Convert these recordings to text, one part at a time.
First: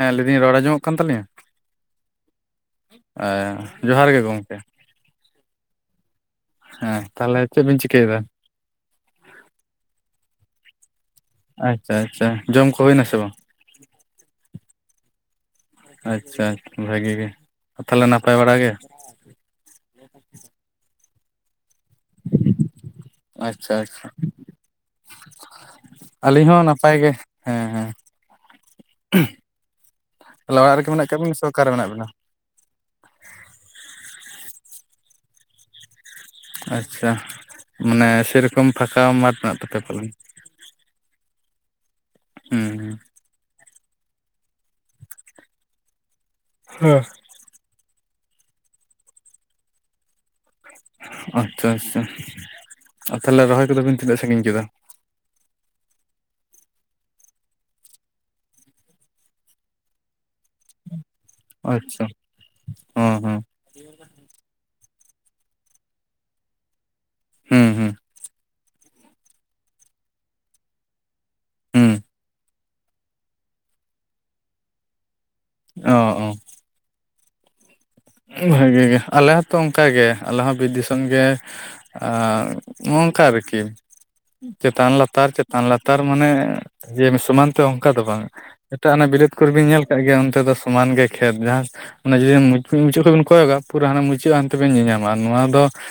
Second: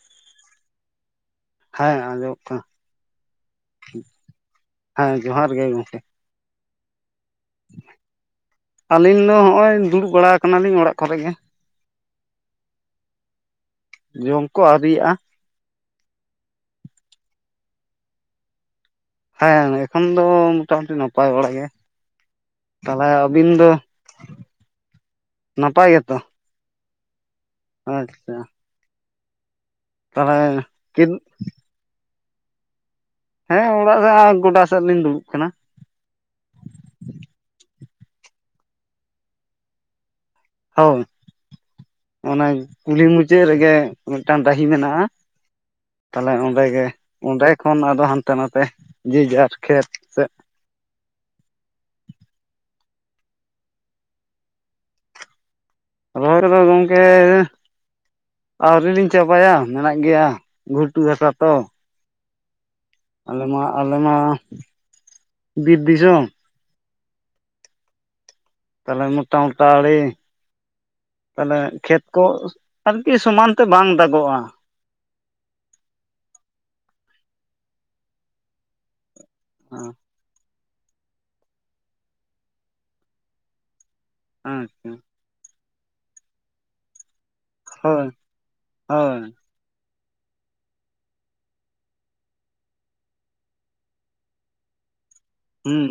ᱦᱮᱸ ᱞᱟᱹᱭᱫᱟᱹᱧ ᱨᱚᱲ ᱟᱸᱡᱚᱢᱚᱜ ᱠᱟᱱ ᱛᱟᱞᱤᱧᱟ? ᱦᱮᱸ ᱟᱸᱡᱚᱢᱚᱜ ᱠᱟᱱᱟ ᱮ ᱡᱚᱦᱟᱨ ᱜᱮ ᱜᱚᱝᱠᱮ᱾ ᱦᱮᱸ ᱡᱚᱦᱟᱨ ᱜᱮ ᱜᱚᱝᱠᱮ᱾ ᱦᱮᱸ ᱛᱟᱦᱞᱮ ᱪᱮᱜ ᱵᱤᱱ ᱪᱤᱠᱟᱹᱭᱫᱟ? ᱟᱹᱞᱤᱧ ᱫᱚ ᱦᱚᱸᱜᱼᱚᱭ ᱫᱩᱲᱩᱵ ᱵᱟᱲᱟᱣ ᱠᱟᱱᱟᱞᱤᱧ ᱚᱲᱟᱜ ᱠᱚᱨᱮ ᱜᱮ᱾ ᱟᱪᱪᱷᱟ ᱟᱪᱪᱷᱟ ᱡᱚᱢ ᱠᱚ ᱦᱩᱭᱮᱱᱟ ᱥᱮ ᱵᱟᱝ? ᱡᱚᱢ ᱠᱚ ᱟᱹᱣᱨᱤᱭᱟᱜᱼᱟ᱾ ᱟᱪᱪᱷᱟ ᱵᱷᱟᱜᱤ ᱜᱮ ᱟᱨ ᱛᱟᱦᱞᱮ ᱱᱟᱯᱟᱭ ᱵᱟᱲᱟ ᱜᱮ? ᱦᱮᱸ ᱮᱠᱷᱚᱱ ᱫᱚ ᱢᱚᱴᱟᱟᱢᱩᱴᱤ ᱱᱟᱯᱟᱭ ᱵᱟᱲᱟᱜ ᱜᱮ᱾ ᱛᱟᱦᱞᱮ ᱟᱹᱵᱤᱱ ᱫᱚ ᱟᱪᱪᱷᱟ ᱟᱪᱪᱷᱟ ᱱᱟᱯᱟᱭ ᱜᱮᱛᱚ? ᱯᱟᱭ ᱜᱮ᱾ ᱦᱮᱸ ᱦᱮᱸ ᱟᱪᱪᱷᱟ᱾ ᱛᱟᱦᱚᱞᱮ ᱪᱮᱫ [unintelligible] ᱥᱮ ᱚᱠᱟᱨᱮ ᱢᱮᱱᱟᱜ ᱵᱤᱱᱟ? ᱦᱮᱸ ᱚᱲᱟᱜ ᱨᱮ ᱜᱚᱰᱟ ᱥᱮᱜ ᱞᱤᱧ ᱫᱩᱲᱩᱵ ᱠᱟᱱᱟ᱾ ᱟᱪᱪᱷᱟ ᱢᱟᱱᱮ ᱥᱮᱨᱚᱠᱚᱢ ᱯᱷᱟᱠᱟ ᱢᱟᱴᱷ ᱢᱮᱱᱟᱜ ᱛᱟᱯᱮᱭᱟ [inaudible] ᱦᱳᱭ ᱚᱱᱮ ᱦᱩᱸ ᱠᱩᱞᱦᱤ ᱢᱩᱪᱟᱹᱜ ᱨᱮᱜᱮ ᱢᱤᱫᱴᱟᱝ ᱰᱟᱹᱦᱤ ᱢᱮᱱᱟᱜᱼᱟ, ᱛᱟᱦᱞᱮ ᱚᱸᱰᱮ ᱜᱮ ᱦᱩᱸ ᱚᱸᱰᱮ ᱠᱷᱚᱱ ᱟᱫᱚ ᱦᱟᱱᱛᱮ ᱱᱟᱛᱮ ᱡᱮ ᱡᱟᱨ ᱠᱷᱮᱛ ᱥᱮᱜ ᱟᱪᱪᱷᱟ ᱟᱪᱪᱷᱟ ᱟ ᱛᱟᱦᱞᱮ ᱨᱚᱦᱚᱭ ᱠᱚᱫᱚ ᱵᱮᱱ ᱛᱤᱱᱟᱹᱜ ᱥᱟᱺᱜᱤᱧ ᱠᱮᱫᱟ? ᱨᱚᱦᱚᱭ ᱠᱚᱫᱚ ᱜᱚᱝᱠᱮ ᱟᱹᱣᱨᱨᱤ ᱞᱤᱧ ᱪᱟᱵᱟᱭᱟ ᱢᱮᱱᱟᱜ ᱜᱮᱭᱟ᱾ ᱜᱷᱩᱴᱩ ᱦᱟᱥᱟ ᱛᱚ᱾ ᱟᱪᱪᱷᱟ ᱚᱸ ᱟᱞᱮ ᱢᱟ ᱟᱞᱮᱢᱟ ᱵᱤᱨ ᱫᱤᱥᱚᱢ᱾ ᱦᱩᱸ ᱦᱩᱸ ᱛᱟᱦᱞᱮ ᱢᱚᱴᱟ ᱢᱚᱴᱟ ᱟᱲᱮ ᱛᱟᱦᱞᱮ ᱦᱩᱸ ᱠᱷᱮᱛ ᱠᱚ ᱟᱨᱠᱤ ᱥᱚᱢᱟᱱ ᱛᱮ ᱵᱟᱝ ᱫᱟᱜᱚᱜᱼᱟ᱾ ᱚ ᱚ ᱵᱷᱟᱜᱤ ᱜᱮ ᱟᱞᱮ ᱦᱚᱸᱛᱚ ᱚᱝᱠᱟᱜᱮ ᱟᱞᱮ ᱦᱚᱸ ᱵᱤᱨ ᱫᱤᱥ [inaudible] ᱜᱮ ᱱᱚᱝᱠᱟ ᱟᱨᱠᱤ ᱟᱪᱪᱷᱟ ᱪᱮᱛᱟᱱ ᱞᱟᱛᱟᱨ ᱪᱮᱛ ᱛᱟᱱ ᱞᱟᱛᱟᱨ ᱢᱟᱱᱮ ᱡᱮ ᱥᱚᱢᱟᱱ ᱛᱮ ᱚᱝᱠᱟ ᱫᱚ ᱦᱳᱭ ᱵᱟᱝ ᱡᱮᱴᱟ ᱚᱱᱮ ᱦᱳᱭ ᱵᱤᱞᱟᱹᱛ ᱠᱚᱨᱮ ᱵᱤᱧ ᱧᱮᱞ ᱠᱟᱜ ᱜᱮᱭᱟ ᱚᱱᱛᱮ ᱫᱚ ᱥᱚᱢᱟᱱ ᱜᱮᱭᱟ ᱠᱷᱮᱛ ᱡᱟᱦᱟᱸ ᱚᱱᱮ ᱡᱮ ᱢᱩ ᱢᱤᱜ ᱢᱩᱪᱟᱹᱜ ᱠᱷᱚᱡ ᱵᱤᱱ ᱠᱚᱭᱚᱜᱟ ᱯᱩᱨᱟᱹ ᱦᱟᱱᱟ ᱢᱩᱪᱟᱹᱜ ᱦᱟᱱᱛᱮ ᱵᱮᱱ ᱧᱮᱟᱢᱟ ᱱᱚᱣᱟ ᱫᱚ ᱦᱩᱸ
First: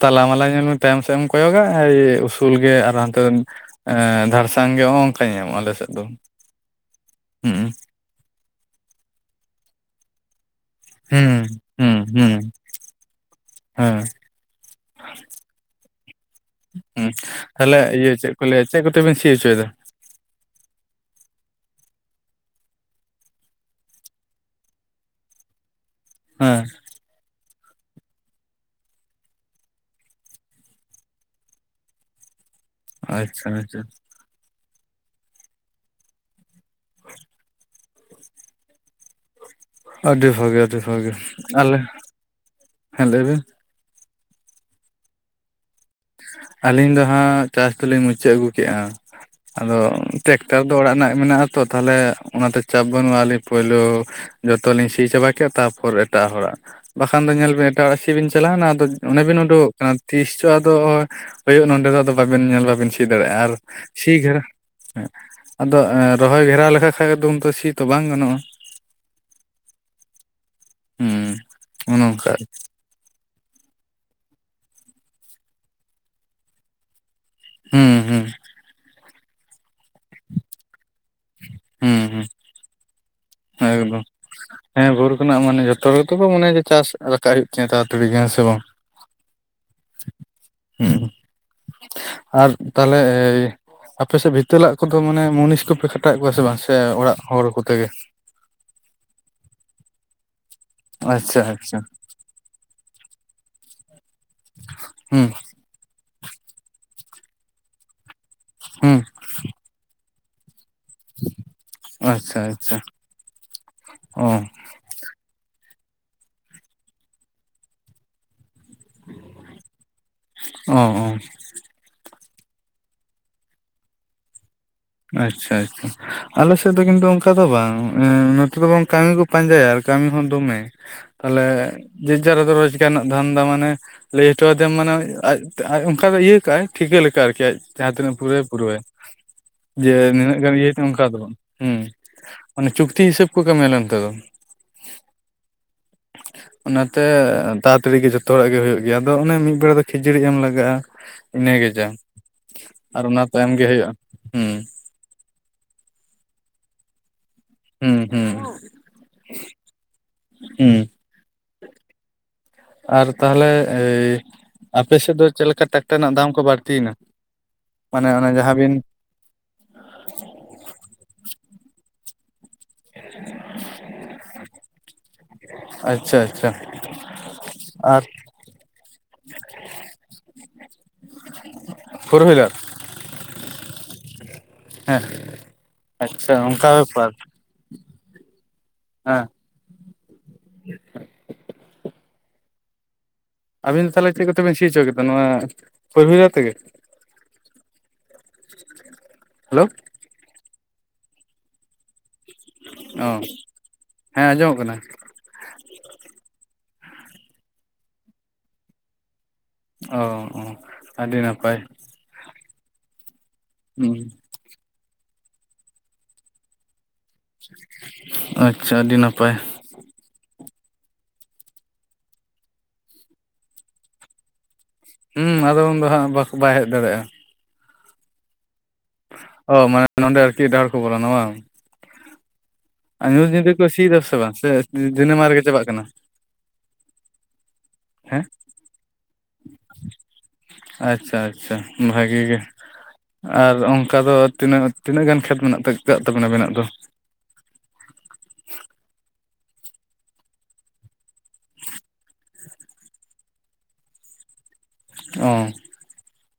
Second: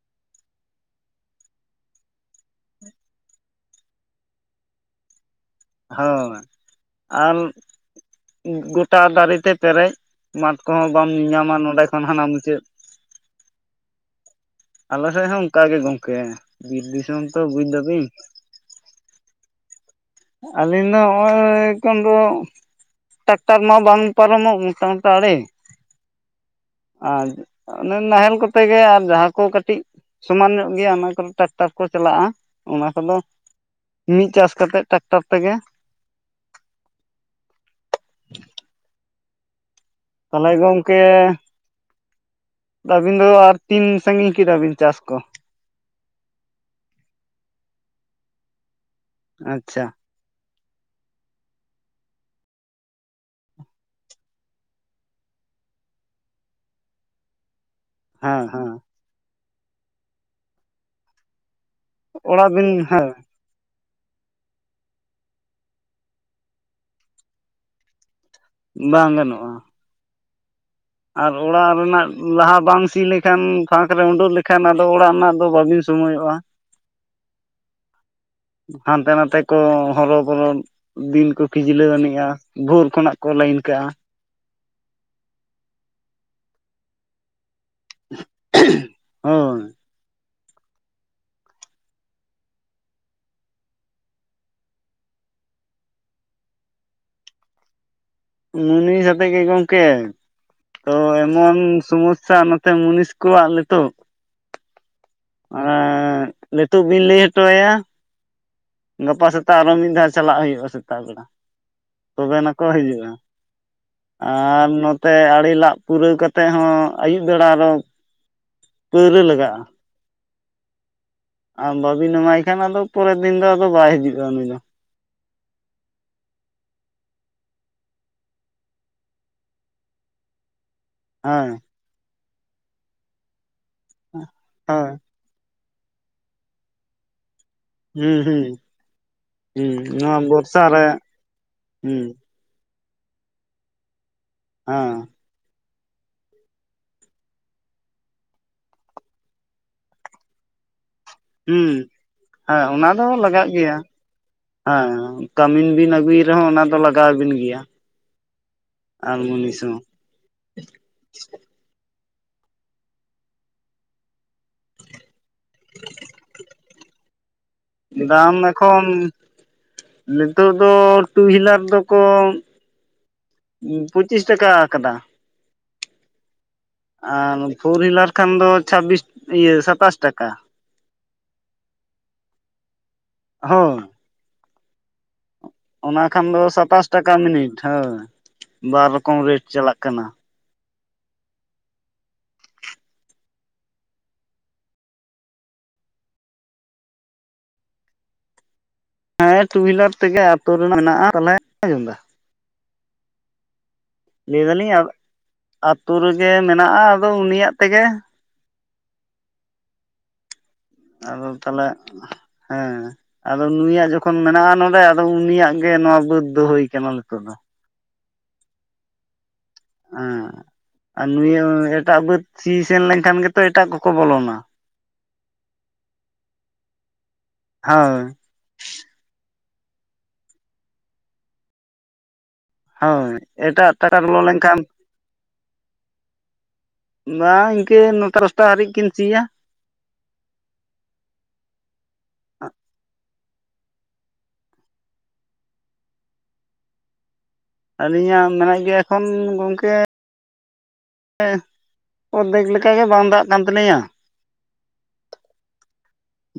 ᱛᱟᱞᱟ ᱢᱟᱞᱟ ᱧᱮᱞ ᱢᱮ ᱛᱟᱭᱚᱢ ᱥᱮᱜ ᱮᱢ ᱠᱚᱭᱚᱜᱟ [inaudible] ᱩᱥᱩᱞ ᱜᱮ ᱟᱨ ᱦᱟᱱᱛᱮ ᱮᱸ ᱫᱷᱟᱨᱥᱟᱝ ᱜᱮ ᱚᱸ ᱚᱝᱠᱟ ᱧᱮᱧᱟᱢᱚᱜᱼᱟ ᱟᱞᱮ ᱥᱮ ᱦᱳᱭ ᱟᱨ ᱜᱚᱴᱟ ᱫᱟᱨᱮᱛᱮ ᱯᱮᱨᱮᱡ ᱢᱟᱴᱷ ᱠᱚᱦᱚᱸ ᱵᱟᱢ ᱦᱩᱸ ᱧᱮᱧᱟᱢᱟ ᱱᱚᱲᱸᱰᱮ ᱦᱩᱸ ᱠᱷᱚᱱ ᱦᱟᱱᱟ ᱦᱩᱸ ᱢᱩᱪᱟᱹᱫ᱾ ᱦᱮᱸ, ᱟᱞᱮ ᱥᱮᱜ ᱦᱚᱸ ᱚᱝᱠᱟ ᱜᱮ ᱜᱚᱝᱠᱮ ᱾ ᱦᱩᱸ ᱛᱟᱞᱦᱮ ᱤᱭᱟᱹ ᱪᱮᱜ ᱠᱚ ᱞᱟᱹᱭᱟ ᱪᱮᱜ ᱠᱚᱛᱮ ᱵᱮᱱ ᱥᱤ ᱦᱚᱪᱚᱭᱮᱫᱟ? ᱟᱹᱞᱤᱧ ᱫᱚ ᱦᱚᱜᱼᱚᱭ ᱮᱠᱷᱚᱱ ᱫᱚ ᱾ ᱴᱟᱠᱴᱟᱨ ᱢᱟ ᱵᱟᱝ ᱯᱟᱨᱚᱢᱚᱜ ᱢᱚᱴᱟ ᱢᱚᱴᱟ ᱟᱲᱮ ᱾ ᱦᱮᱸ ᱟᱡ, ᱚᱱᱮ ᱱᱟᱦᱮᱞ ᱠᱚᱛᱮ ᱜᱮ ᱟᱨ ᱡᱟᱦᱟᱸ ᱠᱚ ᱠᱟᱹᱴᱤᱡ ᱥᱚᱢᱟᱱ ᱧᱚᱜ ᱜᱮᱭᱟ ᱚᱱᱟ ᱠᱚᱨᱮ ᱴᱨᱟᱠᱴᱟᱨ ᱠᱚ ᱪᱟᱞᱟᱜᱼᱟ ᱾ ᱚᱱᱟ ᱠᱚᱫᱚ ᱟᱪᱪᱷᱟ ᱟᱪᱪᱷᱟ ᱢᱤᱫ ᱪᱟᱥ ᱠᱟᱛᱮᱜ ᱴᱨᱟᱠᱴᱟᱨ ᱛᱮᱜᱮ ᱾ ᱟᱹᱰᱤ ᱛᱟᱞᱮ ᱵᱷᱟᱜᱮ ᱟᱹᱰᱤ ᱜᱚᱝᱠᱮ ᱵᱷᱟᱜᱮ ᱟᱞᱮ ᱦᱮᱸ ᱟᱹᱵᱤᱱ ᱞᱟᱹᱭ ᱫᱚ ᱵᱤᱱ ᱟᱨ ᱛᱤᱱ ᱥᱟᱺᱜᱤᱧ ᱠᱮᱫᱟᱵᱤᱱ ᱪᱟᱥ ᱠᱚ? ᱟᱹᱞᱤᱧ ᱫᱚ ᱦᱟᱸᱜ ᱪᱟᱥ ᱫᱚᱞᱤᱧ ᱢᱩᱪᱟᱹᱫ ᱟᱹᱜᱩ ᱠᱮᱜᱼᱟ ᱟᱫᱚ ᱟᱪᱪᱷᱟ ᱴᱮᱠᱴᱟᱨ ᱫᱚ ᱚᱲᱟᱜ ᱨᱮᱱᱟᱜ ᱢᱮᱱᱟᱜᱼᱟ ᱟᱛᱚ ᱛᱟᱞᱦᱮ ᱚᱱᱟᱛᱮ ᱪᱟᱯ ᱵᱟᱹᱱᱩᱜᱼᱟ ᱟᱹᱞᱤᱧ ᱯᱳᱭᱞᱳ ᱾ ᱡᱚᱛᱚ ᱞᱤᱧ ᱥᱤ ᱪᱟᱵᱟᱠᱮᱜ-ᱟ ᱛᱟᱨᱯᱚᱨ ᱮᱴᱟᱜ ᱦᱚᱲᱟᱜ ᱵᱟᱠᱷᱟᱱ ᱫᱚ ᱧᱮᱞᱵᱤᱱ ᱮᱴᱟᱜ ᱦᱚᱲᱟᱜ ᱥᱤᱵᱤᱱ ᱦᱮᱸ ᱪᱟᱞᱟᱣᱱᱟ ᱦᱮᱸ ᱟᱫᱚ ᱚᱱᱮ ᱵᱤᱱ ᱩᱰᱳᱠᱚᱜ ᱠᱟᱱᱟ ᱛᱤᱥ ᱪᱚ ᱟᱫᱚ ᱦᱳᱭᱳᱜ ᱱᱚᱰᱮ ᱫᱚ ᱾ ᱵᱟᱵᱤᱱ ᱚᱲᱟᱜ ᱧᱮᱞ ᱵᱤᱱ ᱵᱟᱵᱤᱱ ᱥᱤ ᱦᱮᱸ ᱫᱟᱲᱮᱭᱟᱜᱼᱟ ᱟᱨ ᱾ ᱥᱤ ᱜᱷᱮᱨᱟ ᱟᱫᱚ ᱨᱚᱦᱚᱭ ᱜᱷᱮᱨᱟᱣ ᱞᱮᱠᱷᱟ ᱠᱷᱟᱱ ᱫᱚ ᱱᱤᱛᱚ ᱥᱤ ᱛᱚ ᱵᱟᱝ ᱜᱟᱱᱚᱜᱼᱟ ᱾ ᱵᱟᱝ ᱜᱟᱱᱚᱜᱼᱟ ᱾ ᱦᱩᱸ ᱟᱨ ᱚᱲᱟᱜ ᱚᱱᱮ ᱨᱮᱱᱟᱜ ᱚᱱᱠᱟ ᱞᱟᱦᱟ ᱵᱟᱝ ᱥᱤ ᱞᱮ ᱠᱷᱟᱱ ᱯᱷᱟᱸᱠ ᱨᱮ ᱩᱰᱳᱹᱜ ᱞᱮᱠᱷᱟᱱ ᱟᱫᱚ ᱚᱲᱟᱜ ᱨᱮᱱᱟᱜ ᱫᱚ ᱵᱟᱹᱵᱤᱱ ᱥᱚᱢᱚᱭᱚᱜᱼᱟ ᱾ ᱦᱩᱸ ᱦᱩᱸ ᱾ ᱦᱟᱱᱛᱮ ᱱᱟᱛᱮ ᱠᱚ ᱦᱚᱨᱚ ᱵᱚᱨᱚ ᱫᱤᱱ ᱠᱚ ᱠᱷᱤᱡᱞᱟᱹ ᱦᱩᱸ ᱦᱩᱸ ᱟᱹᱱᱤᱡᱼᱟ ᱵᱷᱳᱨ ᱠᱷᱚᱱᱟᱜ ᱠᱚ ᱞᱟᱭᱤᱱ ᱠᱟᱜᱼᱟ ᱾ ᱮᱠᱫᱚᱢ ᱦᱮᱸ ᱵᱷᱳᱨ ᱠᱷᱚᱱᱟᱜ ᱢᱟᱱᱮ ᱡᱚᱛᱚ ᱜᱮᱛᱚ ᱠᱚ ᱢᱚᱱᱮᱭᱟ ᱪᱟᱥ ᱨᱟᱠᱟᱜ ᱦᱩᱭᱩᱜ ᱛᱤᱧᱟᱹ ᱛᱟᱲᱟᱛᱟᱲᱤ ᱜᱮ ᱦᱮᱸ ᱥᱮ ᱵᱟᱝ ᱦᱳᱭ ᱦᱩᱸᱜᱼᱦᱩᱸ ᱾ ᱟᱨ ᱛᱟᱞᱦᱮ ᱟᱯᱮᱥᱮᱫ ᱵᱷᱤᱛᱟᱹ ᱞᱟᱜ ᱠᱚᱫᱚ ᱢᱟᱱᱮ ᱢᱩᱱᱤᱥ ᱠᱚᱯᱮ ᱠᱷᱟᱴᱟᱣᱮᱫ ᱠᱚᱣᱟ ᱥᱮ ᱵᱟᱝ ᱥᱮ ᱚᱲᱟᱜ ᱦᱚᱲ ᱠᱚᱛᱮᱜᱮ? ᱢᱩ ᱥᱟᱛᱮ ᱜᱮ ᱜᱚᱝᱠᱮ ᱛᱚ ᱟᱪᱪᱷᱟ ᱮᱢᱚᱱ ᱟᱪᱪᱷᱟ ᱥᱚᱢᱚᱥᱥᱟ ᱱᱚᱛᱮ ᱢᱩᱱᱤᱥ ᱠᱚᱣᱟᱜ ᱱᱤᱛᱟᱹᱜ ᱾ ᱦᱩᱸ, [inaudible] ᱱᱤᱛᱚᱜ ᱵᱤᱱ ᱞᱟᱹᱭ ᱦᱚᱴᱚ ᱟᱭᱟ ᱦᱩᱸ, ᱜᱟᱯᱟ ᱥᱮᱛᱟᱜ ᱟᱨᱚ ᱢᱤᱫ ᱫᱷᱟ ᱪᱟᱞᱟᱜ ᱦᱩᱭᱩᱜᱼᱟ ᱥᱮ ᱛᱟᱜ ᱵᱮᱲᱟ ᱛᱚᱵᱮ ᱟᱪᱪᱷᱟ ᱱᱟᱠᱚ ᱟᱪᱪᱷᱟ ᱦᱤᱡᱩᱜᱼᱟ ᱚ ᱟᱨ ᱱᱚᱛ ᱛᱮ ᱟᱲᱮ ᱞᱟᱜ ᱯᱩᱨᱟᱹᱣ ᱠᱟᱛᱮᱫ ᱦᱚᱸ ᱟᱹᱭᱩᱵ ᱵᱮᱲᱟ ᱟᱨᱚ ᱯᱟᱹᱣᱨᱟᱹ ᱞᱟᱜᱟᱜᱼᱟ ᱾ ᱚ ᱚ, ᱟ ᱵᱟᱵᱤᱱ ᱮᱢᱟᱭ ᱠᱷᱟᱱ ᱟᱫᱚ ᱯᱚᱨᱮᱨ ᱫᱤᱱ ᱫᱚ ᱟᱫᱚ ᱵᱟᱭ ᱦᱤᱡᱩᱜᱼᱟᱭ ᱩᱱᱤ ᱫᱚ ᱾ ᱟᱪᱪᱷᱟ ᱟᱪᱪᱷᱟ ᱟᱞᱮᱥᱮᱫ ᱫᱚ ᱠᱤᱱᱛᱩ ᱚᱱᱠᱟ ᱫᱚ ᱵᱟᱝ ᱚᱱᱮ ᱱᱚᱛᱮ ᱫᱚ ᱵᱟᱝ ᱠᱟᱹᱢᱤ ᱠᱚ ᱯᱟᱸᱡᱟᱭ ᱟᱨ ᱠᱟᱹᱢᱤ ᱦᱚᱸ ᱫᱚᱢᱮ ᱾ ᱛᱟᱞᱮ ᱦᱮᱸ ᱡᱮᱨ ᱡᱟᱨ ᱟᱫᱚ ᱨᱳᱡᱽᱜᱟᱨ ᱨᱮᱱᱟᱜ ᱫᱷᱟᱱ ᱫᱟ ᱢᱟᱱᱮ ᱞᱟᱹᱭ ᱦᱚᱴᱚ ᱟᱫᱮᱭᱟᱢ ᱦᱳᱭ ᱢᱟᱱᱮ ᱟᱡ ᱟᱡ ᱚᱱᱠᱟ ᱫᱚ ᱤᱭᱟᱹ ᱠᱟᱜᱟᱭ ᱴᱷᱤᱠᱟᱹ ᱞᱮᱠᱟ ᱟᱨᱠᱤ ᱟᱡ ᱡᱟᱦᱟᱸᱛᱤᱱᱟᱹᱜ ᱦᱩᱸ ᱯᱩᱨᱟᱹᱣ ᱦᱩᱸ ᱯᱩᱨᱟ. ᱣᱟᱭ ᱾ ᱦᱩᱸ ᱡᱮ ᱱᱚᱣᱟ ᱱᱤᱱᱟᱹᱜ ᱜᱟᱱ ᱵᱚᱨᱥᱟ ᱤᱭᱟᱹ ᱨᱮ ᱠᱟᱱᱟ ᱚᱱᱠᱟ ᱫᱚ ᱵᱟᱝ ᱦᱩᱸ ᱢᱟᱱᱮ ᱪᱩᱠᱛᱤ ᱦᱤᱥᱟᱹᱵ ᱠᱚ ᱠᱟᱹᱢᱤᱭᱟ ᱟᱞᱮ ᱱᱚᱱᱛᱮ ᱫᱚ ᱾ ᱦᱟᱸ, [inaudible] ᱚᱱᱟᱛᱮ ᱛᱟᱛᱟ. ᱲᱤ ᱜᱮ ᱡᱚᱛᱚ ᱦᱚᱲᱟᱜ ᱜᱮ ᱦᱩᱭᱩᱜ ᱜᱮᱭᱟ ᱟᱫᱚ ᱚᱱᱮ ᱢᱤᱫ ᱵᱮᱲᱟ ᱫᱚ ᱠᱷᱟ. ᱡᱟ. ᱲᱤ ᱮᱢ ᱞᱟᱜᱟᱜᱼᱟ ᱾ ᱦᱩᱸ, ᱦᱮᱸ ᱚᱱᱟ ᱫᱚ ᱞᱟᱜᱟᱜ ᱛᱟᱭᱚᱢ ᱜᱮ ᱜᱮᱭᱟ᱾ ᱦᱩᱭᱩᱜᱼᱟ ᱦᱩᱸ ᱦᱟᱸ, ᱠᱟᱹᱢᱤᱱ ᱵᱤᱱ ᱟᱹᱜᱩᱭ ᱨᱮᱦᱚᱸ ᱚᱱᱟ ᱫᱚ ᱞᱟᱜᱟᱣ ᱵᱤᱱ ᱜᱮᱭᱟ᱾ ᱦᱩᱸ ᱦᱩᱸ ᱟᱞᱢ ᱩᱱᱤ ᱥᱟᱶ ᱦᱩᱸ ᱟᱨ ᱛᱟᱦᱞᱮ ᱮᱭ ᱤ ᱟᱯᱮ ᱥᱮᱫ ᱫᱚ ᱪᱮᱜ ᱞᱮᱠᱟ ᱴᱮᱠᱴᱟᱨ ᱨᱮᱱᱟᱜ ᱫᱟᱢ ᱠᱚ ᱵᱟᱹᱲᱛᱤᱭᱮᱱᱟ? ᱢᱟᱱᱮ ᱚᱱᱮ ᱫᱟᱢ ᱡᱟᱦᱟᱸ ᱵᱤᱱ ᱮᱠᱷᱚᱱ ᱱᱤᱛᱚᱜ ᱫᱚ ᱠᱚ ᱴᱩ ᱦᱩᱭᱞᱟᱨ ᱫᱚᱠᱚ ᱯᱩᱸᱪᱤᱥ ᱴᱟᱠᱟ ᱠᱟᱫᱟ᱾ ᱟᱪᱪᱷᱟ ᱟᱪᱪᱷᱟ, ᱟᱨ ᱯᱷᱩᱨ ᱟᱨ ᱦᱩᱭᱞᱟᱨ ᱠᱷᱟᱱ ᱫᱚ ᱪᱷᱟᱵᱵᱤᱥ ᱤᱭᱟᱹ ᱥᱟᱛᱟᱥ ᱴᱟᱠᱟ᱾ ᱯᱷᱳᱨ ᱦᱩᱭᱞᱟᱨ, ᱦᱳᱭ, ᱦᱮᱸ, ᱚᱱᱟ ᱠᱷᱟᱱ ᱟᱪᱪᱷᱟ ᱫᱚ ᱚᱱᱠᱟ ᱥᱟᱛᱟᱥ ᱵᱮᱯᱟᱨ ᱴᱟᱠᱟ ᱢᱤᱱᱤᱴ᱾ ᱦᱚᱭ ᱵᱟᱨ ᱨᱚᱠᱚᱢ ᱦᱮᱸ ᱨᱮᱴ ᱪᱟᱞᱟᱜ ᱠᱟᱱᱟ᱾ ᱟᱵᱤᱱ ᱫᱚ ᱛᱟᱦᱚᱞᱮ ᱪᱮᱜ ᱠᱚᱛᱮ ᱵᱤᱱ ᱥᱤ ᱦᱚᱪᱚ ᱠᱮᱫᱟ ᱱᱚᱣᱟ ᱯᱷᱳᱨ ᱦᱩᱭᱞᱟᱨ ᱛᱮᱜᱮ? ᱦᱮᱸ ᱴᱩ ᱦᱮᱞᱳ ᱦᱩᱭᱞᱟᱨ ᱛᱮᱜᱮ ᱟᱛᱳ ᱨᱮᱱᱟᱜ ᱢᱮᱱᱟᱜᱼᱟ᱾ ᱛᱟᱦᱚᱞᱮᱟᱸᱡᱚᱢᱫᱟ ᱚ, ᱦᱮᱸ ᱞᱟᱹᱭ ᱟᱸᱡᱚᱢᱚᱜ ᱫᱟᱞᱤᱧ ᱠᱟᱱᱟ ᱟᱜ ᱟᱛᱳ ᱨᱮᱜᱮ ᱢᱮᱱᱟᱜᱼᱟ, ᱟᱫᱚ ᱩᱱᱤᱭᱟᱜ ᱛᱮᱜᱮ᱾ ᱚ, ᱟᱹᱰᱤ ᱟᱫᱚ ᱱᱟᱯᱟᱭ ᱛᱟᱦᱚᱞᱮ, ᱦᱮᱸ ᱟᱫᱚ ᱱᱩᱭᱟᱜ ᱦᱩᱸ ᱡᱚᱠᱷᱚᱱ ᱢᱮᱱᱟᱜᱼᱟ ᱱᱚᱰᱮ ᱟᱫᱚ ᱩᱱᱤᱭᱟᱜ ᱜᱮ ᱱᱚᱣᱟ ᱵᱟᱹᱫᱽ ᱫᱚ ᱦᱩᱭ ᱠᱟᱱᱟ ᱱᱤᱛᱚᱜ ᱫᱚ᱾ ᱟᱪᱪᱷᱟ ᱟᱹᱰᱤ ᱱᱟᱯᱟᱭ, ᱦᱮᱸ [inaudible] ᱟᱨ ᱱᱩᱭᱟᱹ ᱮᱴᱟᱜ ᱵᱟᱹᱫ ᱥᱤ ᱥᱮᱱ ᱞᱮᱱᱠᱷᱟᱱ ᱜᱮᱛᱚ ᱮᱴᱟᱜ ᱠᱚᱠᱚ ᱵᱚᱞᱚᱱᱟ? ᱦᱸ ᱟᱫᱚ ᱩᱱᱫᱚ ᱦᱟᱸᱜ ᱵᱟᱠᱷ ᱵᱟᱭ ᱦᱮᱡ ᱫᱟᱲᱮᱭᱟᱜᱼᱟ᱾ ᱦᱳᱭ, ᱚ ᱢᱟᱱᱮ ᱱᱚᱸᱰᱮ ᱟᱨᱠᱤ ᱮᱴᱟᱜ ᱦᱚᱲ ᱠᱚ ᱵᱚᱞᱚᱱᱟ ᱵᱟᱝ᱾ ᱟᱨ ᱦᱳᱭ ᱧᱩᱛ ᱧᱤᱫᱟᱹ ᱠᱚ ᱮᱴᱟᱜ ᱥᱤᱭ ᱮᱫᱟ ᱴᱟᱠᱟ ᱵᱚᱞᱚ ᱥᱮ ᱵᱟᱝ, ᱥᱮ ᱞᱮᱱᱠᱷᱟᱱ ᱫᱤᱱᱮᱢᱟ ᱨᱮᱜᱮ ᱪᱟᱵᱟᱜ ᱠᱟᱱᱟ? ᱵᱟᱝ ᱤᱝᱠᱟᱹ ᱱᱚᱴᱟ ᱦᱮᱸ ᱫᱚᱥᱴᱟ ᱦᱟᱹᱨᱤᱡ ᱠᱤᱱ ᱥᱤᱭᱟ᱾ ᱟᱪᱪᱷᱟ ᱟᱪᱪᱷᱟ ᱵᱷᱟᱹᱜᱤ ᱜᱮ᱾ ᱟᱨ ᱚᱱᱠᱟ ᱫᱚ ᱛᱤᱱᱟᱹᱜ ᱛᱤᱱᱟᱹᱜ ᱜᱟᱱ ᱠᱷᱮᱛ ᱢᱮᱱᱟᱜ [unintelligible] ᱠᱟᱜ ᱛᱟᱵᱤᱱᱟ ᱟᱵᱮᱱᱟᱜ ᱫᱚ? ᱟᱹᱞᱤᱧᱟᱜ ᱢᱮᱱᱟᱜ ᱜᱮᱭᱟ ᱮᱠᱷᱚᱱ ᱜᱚᱝᱠᱮ ᱮᱜ ᱚᱨᱫᱷᱮᱠ ᱞᱮᱠᱟ ᱜᱮ ᱵᱟᱝ ᱫᱟᱜ ᱠᱟᱱ ᱛᱟᱹᱟᱞᱤᱧᱟ᱾ ᱚ,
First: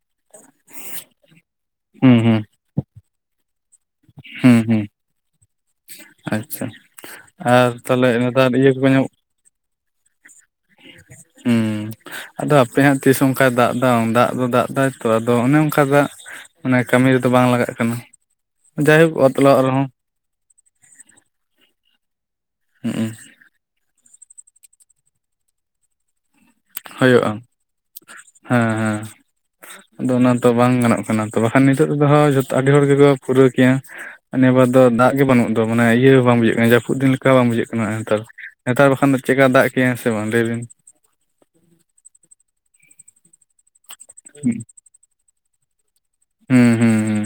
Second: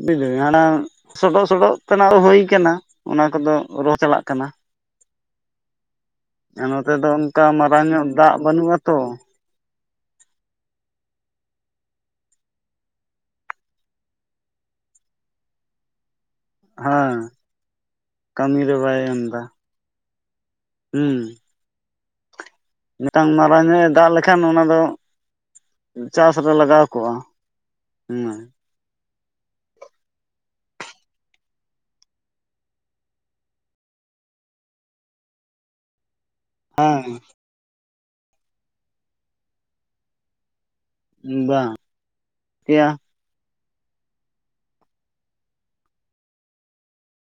ᱵᱤᱫ [unintelligible] ᱥᱚᱰᱚᱜ ᱥᱚᱰᱚᱜ ᱛᱮᱱᱟᱜ ᱦᱩᱸ ᱫᱚ ᱦᱩᱭ ᱦᱩᱸ ᱠᱟᱱᱟ ᱚᱱᱟ ᱠᱚᱫᱚ ᱨᱚ ᱪᱟᱞᱟᱜ ᱠᱟᱱᱟ᱾ ᱦᱩᱸ ᱟᱪᱪᱷᱟ, ᱟᱨ ᱱᱚᱛᱮ ᱫᱚ ᱚᱱᱠᱟ ᱟᱨ ᱢᱟᱨᱟᱝ ᱛᱟᱦᱞᱮ ᱧᱚᱜ ᱫᱟᱜ ᱱᱮᱛᱟᱨ ᱤᱭᱟᱹ ᱵᱟᱹᱱᱩᱜᱼᱟ ᱠᱚᱠᱚ ᱛᱚ ᱧᱟᱢᱚᱜ ᱦᱩᱸ, ᱟᱫᱚ ᱦᱟᱯᱮ ᱦᱟᱸᱜ ᱛᱤᱥ ᱚᱱᱠᱟᱭ ᱫᱟᱜ ᱮᱫᱟ ᱫᱟᱜ ᱫᱚᱭ ᱫᱟᱜ ᱮᱫᱟ ᱛᱚ ᱟᱫᱚ ᱚᱱᱮ ᱚᱱᱠᱟ ᱫᱟᱜ᱾ ᱢᱟᱱᱮ ᱠᱟᱹᱢᱤ ᱦᱮᱸ ᱨᱮᱫᱚ ᱵᱟᱝ ᱞᱟᱜᱟᱜ ᱠᱟᱱᱟ᱾ ᱠᱟᱹᱢᱤ ᱨᱮ ᱵᱟᱭ ᱡᱟᱭᱦᱳᱠ ᱮᱢᱫᱟ᱾ ᱛᱚᱞᱟᱜ ᱨᱮᱦᱚᱸ ᱦᱩᱸ, ᱦᱩᱸ ᱢᱤᱫᱴᱟᱝ ᱢᱟᱨᱟᱝ ᱧᱚᱜ ᱮ ᱫᱟᱜ ᱞᱮᱠᱷᱟᱱ ᱚᱱᱟ ᱫᱚ ᱪᱟᱥ ᱨᱮ ᱞᱟᱜᱟᱣ ᱠᱚᱜᱼᱟ᱾ ᱦᱩᱭᱩᱜᱼᱟ᱾ ᱦᱮᱸ ᱦᱮᱸ ᱦᱮᱸ, ᱟᱫᱚ ᱚᱱᱟ ᱛᱚ ᱵᱟᱝ ᱜᱟᱱᱚᱜ ᱠᱟᱱᱟ ᱛᱚ ᱵᱟᱠᱷᱟᱱ ᱱᱤᱛᱚᱜ ᱛᱮᱫᱚ ᱦᱳᱭᱡᱷᱚᱛᱚ ᱦᱚᱸ ᱟᱹᱰᱤ ᱦᱚᱲ ᱜᱮᱠᱚ ᱯᱩᱨᱟᱹᱣ ᱠᱮᱭᱟ᱾ ᱱᱤᱭᱟᱹᱵᱟᱨ ᱫᱚ ᱫᱟᱜ ᱜᱮ ᱵᱟᱹᱱᱩᱜ ᱫᱚ ᱢᱟᱱᱮ ᱤᱭᱟᱹ ᱦᱚᱸ ᱵᱟᱝ ᱵᱟᱡᱟᱹᱜ᱾ ᱡᱟᱹᱯᱩᱫ ᱫᱤᱱ ᱞᱮᱠᱟ ᱦᱮᱸ ᱦᱚᱸ ᱵᱟᱝ ᱵᱩᱡᱷᱟᱹᱜ ᱡᱟᱹᱯᱩᱫ ᱫᱤᱱ ᱞᱮᱠᱟ ᱠᱟᱱᱟ ᱦᱮᱸᱜ-ᱮ ᱦᱮᱜ ᱱᱮᱛᱟᱨ᱾ ᱱᱮᱛᱟᱨ ᱵᱟᱠᱷᱟᱱ ᱫᱚ ᱪᱮᱫᱠᱟ ᱫᱟᱜ ᱠᱮᱜᱭᱼᱟ ᱥᱮ ᱵᱟᱝ ᱞᱟᱹᱭᱵᱤᱱ? ᱵᱟᱝ [unintelligible] ᱦᱩᱸ᱾ ᱦᱩᱸ, ᱦᱩᱸ ᱦᱩᱸ,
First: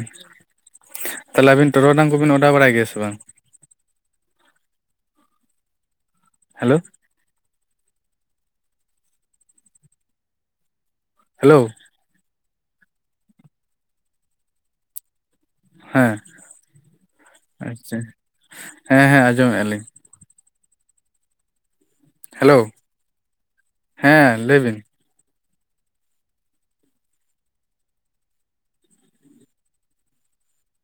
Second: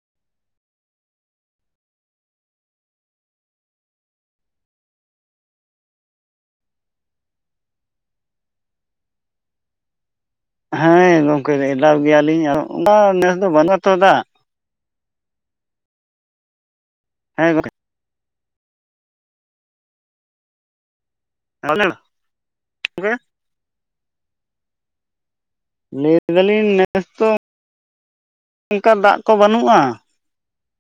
ᱛᱟᱦᱞᱮ ᱟᱵᱤᱱ ᱴᱚᱨᱚᱜᱰᱟᱝ ᱠᱚᱵᱤᱱ ᱚᱰᱟᱣ ᱵᱟᱲᱟᱭ ᱜᱮᱭᱟ ᱥᱮ ᱵᱟᱝ? ᱦᱮᱞᱳ᱾ ᱦᱮᱸ ᱜᱚᱝᱠᱮ ᱦᱮᱞᱳ ᱮᱰᱟᱣ ᱜᱮᱭᱟ ᱞᱤᱧ ᱚᱱᱟ ᱱᱮᱥ ᱫᱚ ᱵᱟᱹᱱᱩᱜᱼᱟ ᱛᱚ ᱫᱟᱜ᱾ ᱦᱮᱸ ᱦᱮᱸ ᱜᱚᱝᱠᱮ ᱟᱪᱪᱷᱟ ᱦᱮᱸ, ᱦᱮᱸ ᱟᱸᱡᱚᱢᱮᱫᱼᱟ ᱞᱤᱧᱺ [unintelligible] ᱦᱮᱞᱳ, ᱦᱮᱸ ᱞᱟᱹᱭ ᱵᱤᱱ᱾ ᱞᱟᱹᱭ ᱮᱫᱟ ᱞᱤᱧ ᱱᱮᱥ ᱫᱚ ᱚᱱᱠᱟ ᱫᱟᱜ ᱠᱚ ᱵᱟᱹᱱᱩᱜᱼᱟ᱾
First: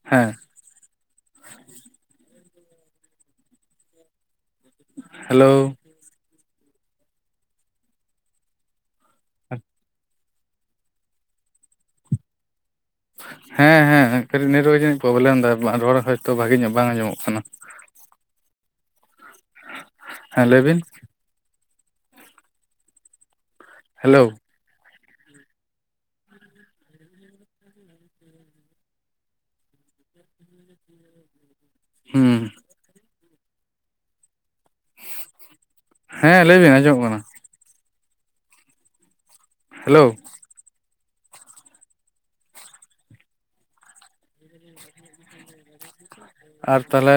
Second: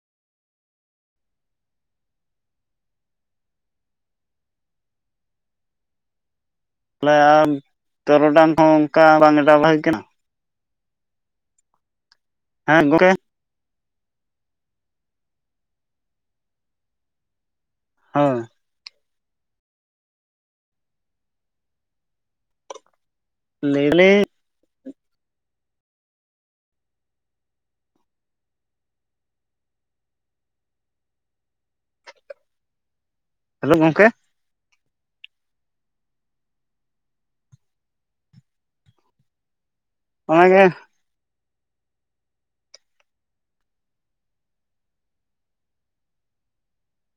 ᱦᱮᱸ᱾ ᱦᱮᱞᱳ᱾ [unintelligible] ᱛᱚᱨᱚᱰᱟᱝ ᱦᱚᱸ ᱚᱱᱠᱟ ᱵᱟᱝ ᱮᱰᱟᱣ [unintelligible] ᱠᱟᱱᱟ᱾ [unintelligible] ᱦᱮᱸ ᱦᱮᱸ ᱠᱟᱹᱴᱤᱡ ᱱᱮᱴᱳᱣᱟᱨᱠ ᱡᱟᱹᱱᱤᱡ ᱯᱨᱚᱵᱞᱮᱢ ᱫᱟᱭ ᱨᱚᱲ ᱦᱚᱭᱛᱳ ᱵᱷᱟᱜᱮ ᱧᱚᱜ ᱵᱟᱝ ᱟᱸᱡᱚᱢᱚᱜ ᱠᱟᱱᱟᱜ᱾ ᱦᱮᱸ᱾ ᱦᱮᱸ ᱞᱟᱹᱭ ᱵᱤᱱ᱾ ᱦᱮᱞᱳ ᱞᱟᱹᱭ [unintelligible] [inaudible] ᱦᱩᱸ᱾ ᱦᱮᱞᱳ ᱜᱚᱝᱠᱮ᱾ ᱦᱮᱸ ᱞᱟᱹᱭ ᱵᱤᱱ ᱟᱸᱡᱚᱢᱚᱜ ᱠᱟᱱᱟ᱾ ᱦᱮᱞᱳ᱾ ᱚᱱᱟᱜᱮ [inaudible] ᱟᱨ ᱛᱟᱦᱚᱞᱮ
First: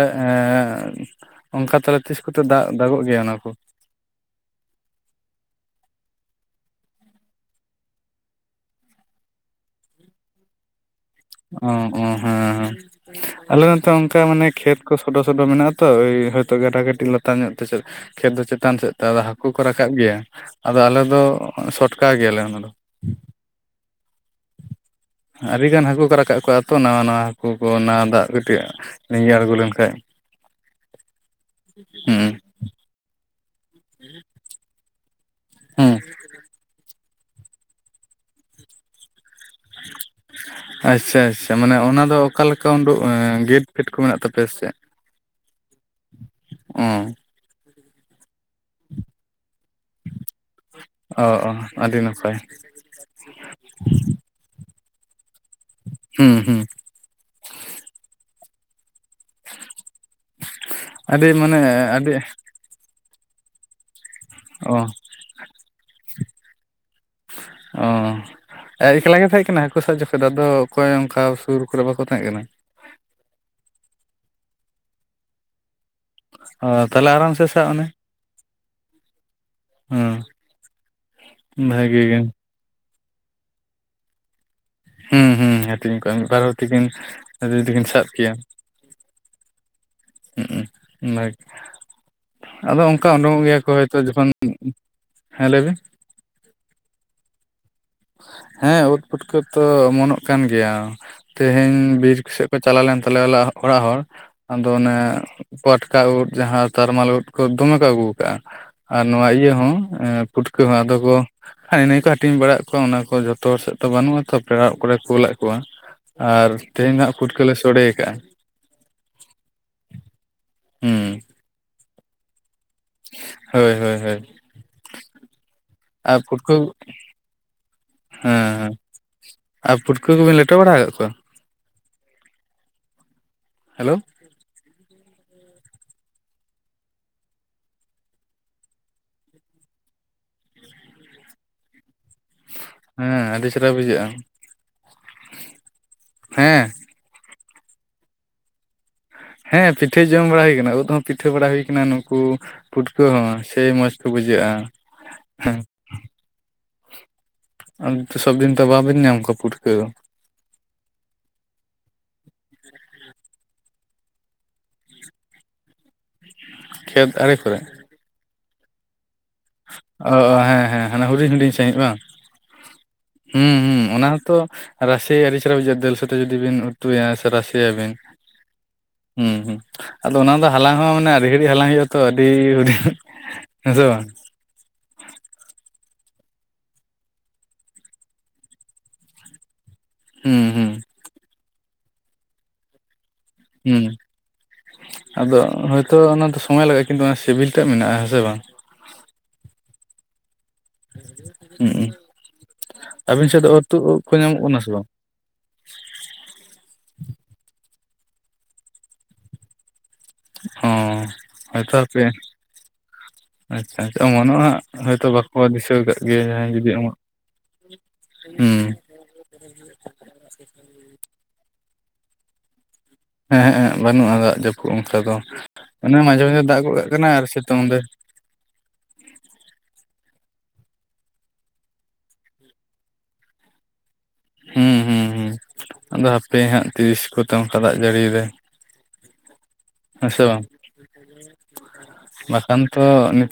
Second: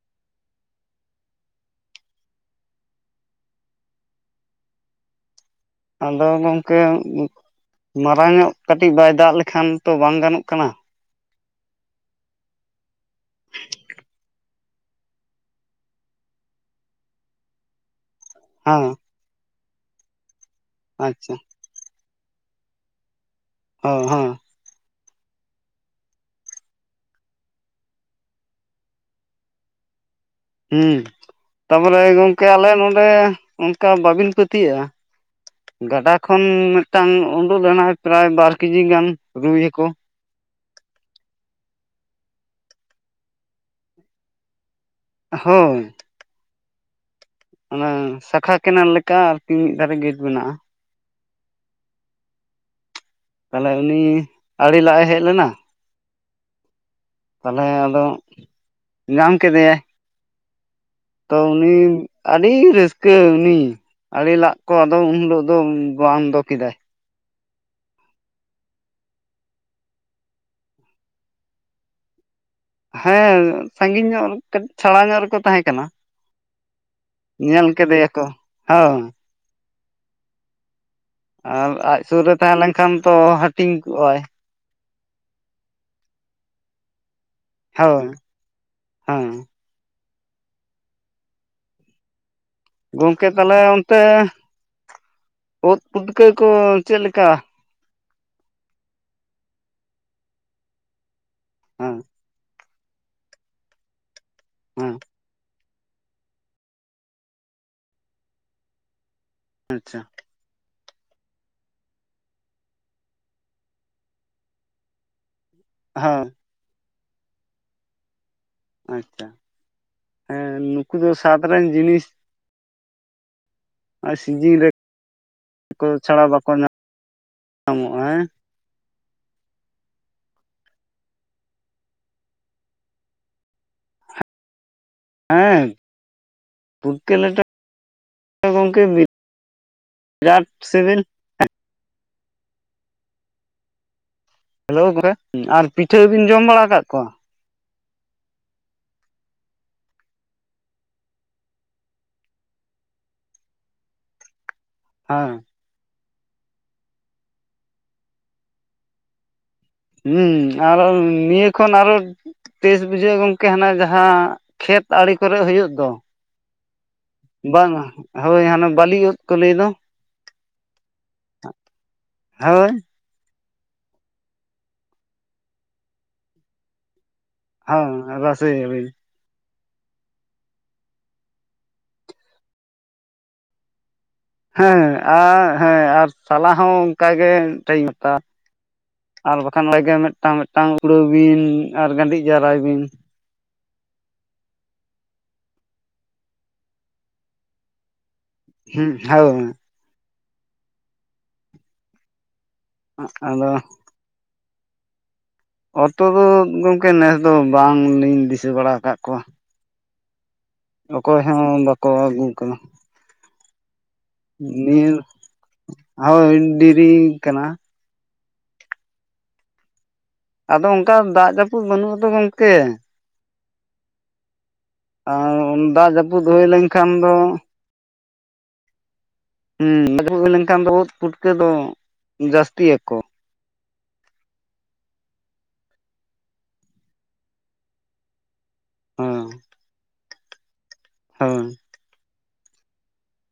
ᱚᱱᱠᱟ ᱛᱟᱦᱚᱞᱮ ᱛᱤᱥ ᱠᱚᱛᱮ ᱫᱟᱜ- ᱫᱟᱜᱚᱜ ᱜᱮᱭᱟ ᱚᱱᱟ ᱠᱚ? ᱟᱫᱚ ᱜᱚᱝᱠᱮ ᱢᱟᱨᱟᱝ ᱧᱚᱜ ᱠᱟᱹᱴᱤᱡ ᱵᱟᱭ ᱫᱟᱜ ᱞᱮᱠᱷᱟᱱ ᱛᱚ ᱵᱟᱝ ᱜᱟᱱᱚᱜ ᱠᱟᱱᱟ᱾ ᱚ, ᱚ, ᱦᱮᱸ, ᱦᱮᱸ ᱟᱞᱮ ᱱᱚᱛᱮ ᱚᱱᱠᱟ ᱢᱟᱱᱮ ᱠᱷᱮᱛ ᱥᱚᱰᱚ ᱥᱚᱰᱚ ᱢᱮᱱᱟᱜ-ᱟ ᱛᱚ ᱦᱚᱭᱛᱚ ᱜᱟᱰᱟ ᱠᱟᱹᱴᱤᱡ ᱞᱟᱛᱟᱨ ᱧᱚᱜ ᱛᱮ ᱠᱷᱮᱛ ᱫᱚ ᱪᱮᱛᱟᱱ ᱦᱮᱸ ᱥᱮᱫ ᱛᱮ ᱦᱟᱠᱩ ᱠᱚ ᱨᱟᱠᱟᱵ ᱜᱮᱭᱟ ᱟᱫᱚ ᱟᱞᱮ ᱫᱚ ᱟᱪᱪᱷᱟ ᱥᱚᱴᱠᱟ ᱜᱮᱭᱟ ᱞᱮ ᱚᱱᱟ ᱫᱚ᱾ [unintelligible] ᱦᱚᱸ᱾ ᱟᱹᱰᱤ ᱜᱟᱱ ᱦᱟᱹᱠᱩ ᱠᱚ ᱨᱟᱠᱟᱵ ᱠᱚᱜ-ᱟ ᱛᱚ, ᱱᱟᱣᱟ ᱱᱟᱣᱟ ᱦᱟᱹᱠᱩ ᱠᱚ ᱱᱟᱣᱟ ᱫᱟᱜ ᱠᱟᱹᱴᱤᱡ ᱞᱤᱸᱜᱤ ᱟᱬᱜᱚ ᱞᱮᱱᱠᱷᱟᱡ᱾ ᱦᱩᱸ ᱛᱟᱯᱚᱨᱮ ᱦᱩᱸ ᱜᱚᱢᱠᱮ ᱟᱞᱮ ᱱᱚᱰᱮ ᱚᱱᱠᱟ ᱵᱟᱵᱤᱱ ᱯᱟᱹᱛᱭᱟᱹᱜᱼᱟ᱾ ᱦᱩᱸ ᱜᱟᱰᱟ ᱠᱷᱚᱱ ᱢᱤᱫᱴᱟᱝ ᱩᱰᱩᱠ ᱞᱮᱱᱟᱭ ᱯᱨᱟᱭ ᱵᱟᱨ ᱠᱮᱡᱤ ᱜᱟᱱ ᱨᱩᱭ ᱦᱟᱠᱳ᱾ [inaudible] ᱟᱪᱪᱷᱟ- ᱟᱪᱪᱷᱟ ᱢᱟᱱᱮ ᱚᱱᱟ ᱫᱚ ᱚᱠᱟ ᱞᱮᱠᱟ ᱩᱰᱩᱜ ᱮᱸ ᱜᱮᱴ ᱯᱷᱮᱰ ᱠᱚ ᱢᱮᱱᱟᱜ ᱛᱟᱯᱮᱭᱟ ᱥᱮ ᱪᱮᱫ? ᱦᱚᱸ᱾ ᱚᱸ᱾ ᱚᱱᱟ ᱥᱟᱠᱷᱟ ᱠᱮᱱᱮᱞ ᱞᱮᱠᱟ ᱟᱨᱠᱤ ᱢᱤᱫ ᱫᱷᱟᱨᱮ ᱜᱮᱴ ᱢᱮᱱᱟᱜᱼᱟ᱾ ᱚ- ᱚ, ᱟᱹᱰᱤ ᱱᱟᱯᱟᱭ᱾ ᱛᱟᱦᱚᱞᱮ ᱩᱱᱤ ᱟᱲᱮ ᱞᱟᱜ ᱮ ᱦᱮᱡ ᱞᱮᱱᱟ᱾ ᱦᱩᱸ, ᱦᱩᱸ᱾ ᱛᱟᱦᱚᱞᱮ ᱟᱫᱚ ᱧᱟᱢ ᱠᱮᱫᱮᱭᱟᱭ᱾ ᱟᱹᱰᱤ ᱛᱚ ᱢᱟᱱᱮ ᱩᱱᱤ ᱟᱹᱰᱤ ᱨᱟᱹᱥ ᱠᱟᱹ ᱩᱱᱤ ᱟᱲᱮ ᱞᱟᱜ ᱠᱚ ᱚ ᱟᱫᱚ ᱩᱱ ᱦᱤᱞᱳᱜ ᱫᱚ ᱵᱚᱱᱫᱚ ᱠᱮᱫᱟᱭ᱾ ᱚᱻ᱾ ᱟᱡ ᱮᱠᱞᱟ ᱜᱮ ᱛᱟᱦᱮᱸ ᱠᱟᱱᱟᱭ ᱦᱟᱹᱠᱩ ᱥᱟᱵ ᱡᱚᱠᱷᱮᱡ ᱫᱚ ᱟᱫᱚ ᱚᱠᱚᱭ ᱚᱝᱠᱟ ᱥᱩᱨ ᱠᱚᱨᱮ ᱵᱟᱠᱚ ᱛᱟᱦᱮᱸ ᱠᱟᱱᱟ᱾ ᱦᱮᱸ ᱥᱟᱺᱜᱤᱧ ᱧᱚᱜ ᱠᱟᱹᱴ ᱪᱷᱟᱲᱟ ᱧᱚᱜ ᱨᱮᱠᱚ ᱛᱟᱦᱮᱸ ᱠᱟᱱᱟ᱾ ᱚ ᱛᱟᱦᱚᱞᱮ ᱟᱨᱟᱢ ᱥᱮ ᱧᱮᱞ ᱥᱟᱵ ᱠᱮᱫᱮᱭᱟᱠᱚ ᱦᱚ᱾ ᱦᱩᱸ ᱟᱨ ᱟᱡ ᱥᱩᱨ ᱨᱮ ᱛᱟᱦᱮᱸ ᱞᱮᱱᱠᱷᱟᱱ ᱛᱚ ᱦᱟᱹᱴᱤᱧ ᱠᱚᱜᱼᱟᱭ᱾ ᱦᱩᱸ ᱦᱩᱸ ᱦᱟᱹᱴᱤᱧ ᱠᱚᱜᱼᱟᱭ ᱢᱤᱜ ᱵᱟᱨ ᱦᱚᱲ ᱛᱤᱠᱤᱱ ᱡᱩᱫᱤ ᱠᱤᱱ ᱥᱟᱵ ᱦᱳᱭ ᱠᱮᱭᱟ ᱦᱮᱸ ᱦᱩᱸ ᱩ [inaudible] ᱟᱫᱚ ᱚᱝᱠᱟ ᱜᱚᱝᱠᱮ ᱩᱰᱩᱠᱚᱜ ᱜᱮᱭᱟ ᱛᱟᱦᱚᱞᱮ ᱠᱚ ᱦᱳᱭᱛᱳ ᱚᱱᱛᱮ ᱡᱚᱠᱷᱚᱱ ᱦᱮᱸ ᱞᱟᱹᱭ ᱵᱤᱱ᱾ ᱳᱫ ᱯᱩᱴᱠᱟᱹ ᱠᱚ ᱪᱮᱜ ᱞᱮᱠᱟ? ᱦᱮᱸ ᱩᱫᱽ ᱯᱩᱴᱠᱟᱹ ᱛᱚ ᱚᱢᱚᱱᱚᱜ ᱠᱟᱱ ᱜᱮᱭᱟ ᱛᱮᱦᱮᱧ ᱦᱮᱸ ᱵᱤᱨ ᱥᱮᱜ ᱠᱚ ᱪᱟᱞᱟᱣ ᱞᱮᱱ ᱛᱟᱞᱮᱭᱟ ᱚᱞᱟᱜ ᱚᱲᱟᱜ ᱦᱚᱲ ᱟᱫᱚ ᱦᱮᱸ ᱚᱱᱮ ᱯᱟᱴᱠᱟ ᱩᱫᱽ ᱡᱟᱦᱟᱸ ᱛᱟᱨᱢᱟᱞ ᱩᱫᱽ ᱠᱚ ᱫᱚᱢᱮ ᱠᱚ ᱟᱹᱜᱩᱣ ᱠᱟᱜᱼᱟ ᱟᱨ ᱱᱚᱣᱟ ᱤᱭᱟᱹ ᱦᱚᱸ ᱟᱪᱪᱷᱟ ᱯᱩᱴᱠᱟᱹ ᱦᱚᱸ ᱟᱫᱚ ᱠᱚ ᱦᱮᱸ ᱤᱱᱟᱹ ᱜᱮᱠᱚ ᱦᱟᱹᱴᱤᱧ ᱵᱟᱲᱟᱜ ᱠᱚ ᱚᱱᱟ ᱠᱚ ᱡᱚᱛᱚ ᱦᱚᱲ ᱥᱮᱫ ᱛᱚ ᱵᱟᱹᱱᱩᱜᱼᱟ ᱛᱚ ᱯᱮᱲᱟᱜ ᱠᱚᱨᱮ ᱠᱩᱞᱟᱜ ᱠᱚᱣᱟ ᱦᱮᱸ ᱟᱨ ᱛᱮᱦᱮᱧ ᱦᱟᱸᱜ ᱯᱩᱴᱠᱟᱹᱞᱮ ᱥᱚᱲᱮᱭ ᱠᱟᱜᱼᱟ᱾ ᱟᱪᱪᱷᱟ ᱦᱮᱸ ᱱᱩᱠᱩ ᱦᱩᱸ ᱫᱚ ᱥᱟᱫᱽ ᱨᱮᱱ ᱡᱤᱱᱤᱥ ᱦᱳᱭ ᱦᱳᱭ ᱦᱳᱭ᱾ ᱥᱤᱡᱤᱱ ᱨᱮ ᱠᱚ ᱟ ᱪᱷᱟᱲᱟ ᱵᱟᱠᱚ ᱯᱩᱴᱠᱟᱹ ᱧᱟᱢ ᱧᱟᱢᱚᱜᱼᱟ ᱦᱮᱸ ᱦᱮᱸ᱾ ᱟ ᱯᱷᱩᱴᱠᱟᱹ ᱠᱚᱵᱮᱱ ᱞᱮᱴᱚ ᱵᱟᱲᱟᱣ ᱠᱟᱜ ᱠᱚᱣᱟ? ᱦᱮᱞᱳ᱾ ᱦᱮᱸ ᱯᱩᱛᱠᱟᱹ ᱞᱮᱴᱚ ᱜᱚᱝᱠᱮ ᱵᱤᱜ ᱨᱟᱴ ᱥᱤᱵᱤᱞ᱾ ᱦᱮᱸ ᱟᱹᱰᱤ ᱪᱮᱨᱦᱟ ᱵᱩᱡᱷᱟᱹᱜᱼᱟ᱾ ᱦᱮᱞᱳ ᱜᱚᱨᱮ ᱟᱨ ᱯᱤᱴᱷᱟᱹ ᱵᱤᱱ ᱡᱚᱢ ᱦᱮᱸ ᱵᱟᱲᱟᱣ ᱠᱟᱜ ᱠᱚᱣᱟ? ᱦᱮᱸ ᱯᱤᱴᱷᱟᱹ ᱡᱚᱢ ᱵᱟᱲᱟᱭ ᱦᱩᱭ ᱠᱟᱱᱟ, ᱩᱫᱽ ᱦᱚᱸ ᱯᱤᱴᱷᱟᱹ ᱵᱟᱲᱟ ᱦᱩᱭ ᱠᱟᱱᱟ ᱱᱩᱝᱠᱩ ᱯᱩᱴᱠᱟᱹ ᱦᱚᱸ ᱥᱮᱭ ᱢᱚᱡᱽ ᱠᱚ ᱵᱩᱡᱷᱟᱹᱜᱼᱟ᱾ ᱦᱟᱸ ᱦᱮᱸ ᱟᱸ ᱥᱚᱵᱽᱫᱤᱱ ᱛᱚ ᱵᱟᱵᱤᱱ ᱧᱟᱢ ᱠᱚᱣᱟ ᱯᱩᱴᱠᱟᱹ ᱫᱚ᱾ ᱦᱩᱸ ᱟᱨᱚ ᱱᱤᱭᱟᱹ ᱠᱷᱚᱱ ᱟᱨᱚ ᱴᱮᱥ ᱵᱩᱡᱷᱟᱹᱜᱼᱟ ᱜᱚᱝᱠᱮ ᱦᱟᱱᱟ ᱡᱟᱦᱟᱸ ᱠᱷᱮᱛ ᱟᱲᱮ ᱠᱚᱨᱮ ᱦᱩᱭᱩᱜ ᱫᱚ᱾ ᱠᱷᱮᱛ ᱟᱲᱮ ᱠᱚᱨᱮ ᱵᱟᱝᱟ ᱦᱳᱭ ᱦᱟᱱᱮ ᱵᱟᱞᱤ ᱩᱫᱽ ᱚ ᱚ ᱦᱮᱸ ᱦᱮᱸ ᱦᱮᱸ ᱦᱟᱱᱮ ᱦᱩᱰᱤᱧ ᱦᱩᱰᱤᱧ ᱥᱟᱹᱦᱤᱡᱽ ᱵᱟᱝ? ᱦᱳᱭ ᱦᱩᱸ ᱦᱩᱸ ᱚᱱᱟ ᱦᱚᱸᱛᱚ ᱨᱟᱥᱮ ᱟᱹᱰᱤ ᱟᱹᱨᱤᱪᱮᱨᱦᱟ ᱵᱩᱡᱷᱟᱹᱜᱼᱟ, ᱫᱟᱹᱞ ᱥᱟᱛᱮ ᱡᱩᱫᱤ ᱵᱤᱱ ᱩᱛᱩᱭᱟ ᱥᱮ ᱨᱟᱥ ᱦᱚᱸ ᱨᱥᱮᱭᱟᱵᱤᱱ᱾ ᱦᱩᱸ ᱦᱩᱸ ᱟᱫᱚ ᱚᱱᱟ ᱫᱚ ᱦᱟᱞᱟᱝ ᱦᱚᱸ ᱢᱟᱱᱮ ᱟᱹᱰᱤ ᱜᱷᱟᱹᱲᱤᱡ ᱦᱟᱞᱟᱝ ᱦᱩᱭᱩᱜᱼᱟ ᱛᱚ ᱟᱹᱰᱤ ᱦᱩᱰᱤ ᱦᱮᱸ ᱥᱮ ᱵᱟᱝ? ᱦᱮᱸ ᱟ ᱦᱮᱸ ᱟᱨ ᱥᱟᱞᱟ ᱦᱚᱸ ᱚᱝᱠᱟᱜᱮ ᱴᱟᱭᱤᱢ ᱦᱟᱛᱟᱣᱟ ᱟᱨ ᱵᱟᱠᱷᱟᱱ ᱞᱮᱜᱮ ᱢᱤᱫᱴᱟᱝ ᱦᱩᱸ ᱦᱩᱸ ᱢᱤᱫᱴᱟᱝ ᱠᱩᱲᱟᱹᱣ ᱵᱤᱱ ᱟᱨ ᱜᱟᱹᱰᱤᱡ ᱡᱟᱣᱨᱟᱭ ᱵᱤᱱ᱾ ᱦᱩᱸ ᱟᱫᱚ ᱦᱳᱭᱛᱳ ᱚᱱᱟ ᱫᱚ ᱥᱚᱢᱚᱭ ᱞᱟᱜᱟᱜᱼᱟ ᱠᱤᱱᱛᱩ ᱚᱱᱟ ᱥᱤᱵᱤᱞ ᱴᱟᱜ ᱢᱮᱱᱟᱜᱼᱟ ᱦᱮᱸᱥᱮ ᱵᱟᱝ? ᱦᱩᱸ ᱦᱟᱣ ᱦᱩᱸᱜ ᱩᱸ ᱟᱹᱵᱤᱱ ᱥᱮᱫᱜ ᱟᱫᱚ ᱫᱚ ᱚᱨ ᱛᱩᱫ ᱩᱫᱽ ᱠᱚ ᱧᱟᱢᱚᱜ ᱠᱟᱱᱟ ᱥᱮ ᱵᱟᱝ? ᱚᱛᱚ ᱫᱚ ᱜᱚᱝᱠᱮ ᱱᱮᱥ ᱫᱚ ᱵᱟᱝᱞᱤᱧ ᱫᱤᱥᱟᱹ ᱵᱟᱲᱟ ᱠᱟᱜ ᱠᱚᱣᱟ ᱾ ᱦᱚᱸ ᱚᱠᱚᱭ ᱦᱚᱸ ᱦᱚᱭᱛᱚ ᱵᱟᱠᱚ ᱦᱟᱯᱮ ᱟᱹᱜᱩ ᱠᱟᱫᱟ ᱾ [inaudible] ᱟᱪᱪᱷᱟ ᱟᱪᱪᱷᱟ ᱚᱢᱚᱱᱚᱜᱼᱟ ᱱᱤᱭᱟᱹ ᱦᱳᱭᱛᱳ ᱵᱟᱠᱚ ᱫᱤᱥᱟᱹᱣ ᱠᱟᱫ ᱜᱮᱭᱟ ᱦᱳᱭ ᱡᱟᱦᱟᱸᱭ ᱡᱩᱫᱤ ᱰᱮᱨᱤ ᱟᱢᱟᱜᱼᱼ ᱠᱟᱱᱟ ᱦᱩᱸ, ᱟᱫᱚ ᱚᱝᱠᱟ ᱫᱟᱜ ᱡᱟᱹᱯᱩᱫ ᱵᱟᱹᱱᱩᱜ ᱟᱛᱚ ᱜᱚᱝᱠᱮ ᱾ ᱦᱮᱸ ᱦᱮᱸ ᱵᱟᱹᱱᱩᱜᱼᱟ ᱫᱟᱜ ᱡᱟᱹᱯᱩᱫ ᱚᱝᱠᱟ ᱫᱚ ᱟᱨ ᱫᱟᱜ ᱚᱱᱮ ᱢᱟᱡᱷᱮ ᱡᱟᱹᱯᱩᱫ ᱢᱟᱡᱷᱮ ᱦᱩᱭ ᱫᱟᱜ ᱜᱚᱫ ᱞᱮᱱᱠᱷᱟᱱ ᱠᱟᱜ ᱫᱚ ᱠᱟᱱᱟᱭ ᱟᱨ ᱥᱤᱛᱩᱝ ᱫᱟᱭ [inaudible] ᱦᱩᱸ ᱡᱟᱹᱯᱤᱫ ᱞᱮᱱᱠᱷᱟᱱ ᱫᱚ ᱩᱫᱽ ᱯᱩᱴᱠᱟᱹ ᱫᱚ ᱡᱟᱹᱥᱛᱤ ᱟᱠᱚ ᱾ ᱦᱩᱸ ᱦᱩᱸ ᱦᱩᱸ ᱟᱫᱚ ᱦᱟᱯᱮ ᱦᱟᱸᱜ ᱛᱤᱥ ᱠᱚᱛᱮ ᱚᱝᱠᱟ ᱫᱟᱜ ᱡᱟᱹᱲᱤᱭ ᱫᱟᱭ ᱾ ᱦᱚᱸ ᱦᱮᱸᱥᱮ ᱵᱟᱝ ᱵᱟᱠᱷᱟᱱ ᱛᱚ ᱱᱤᱛᱼᱼ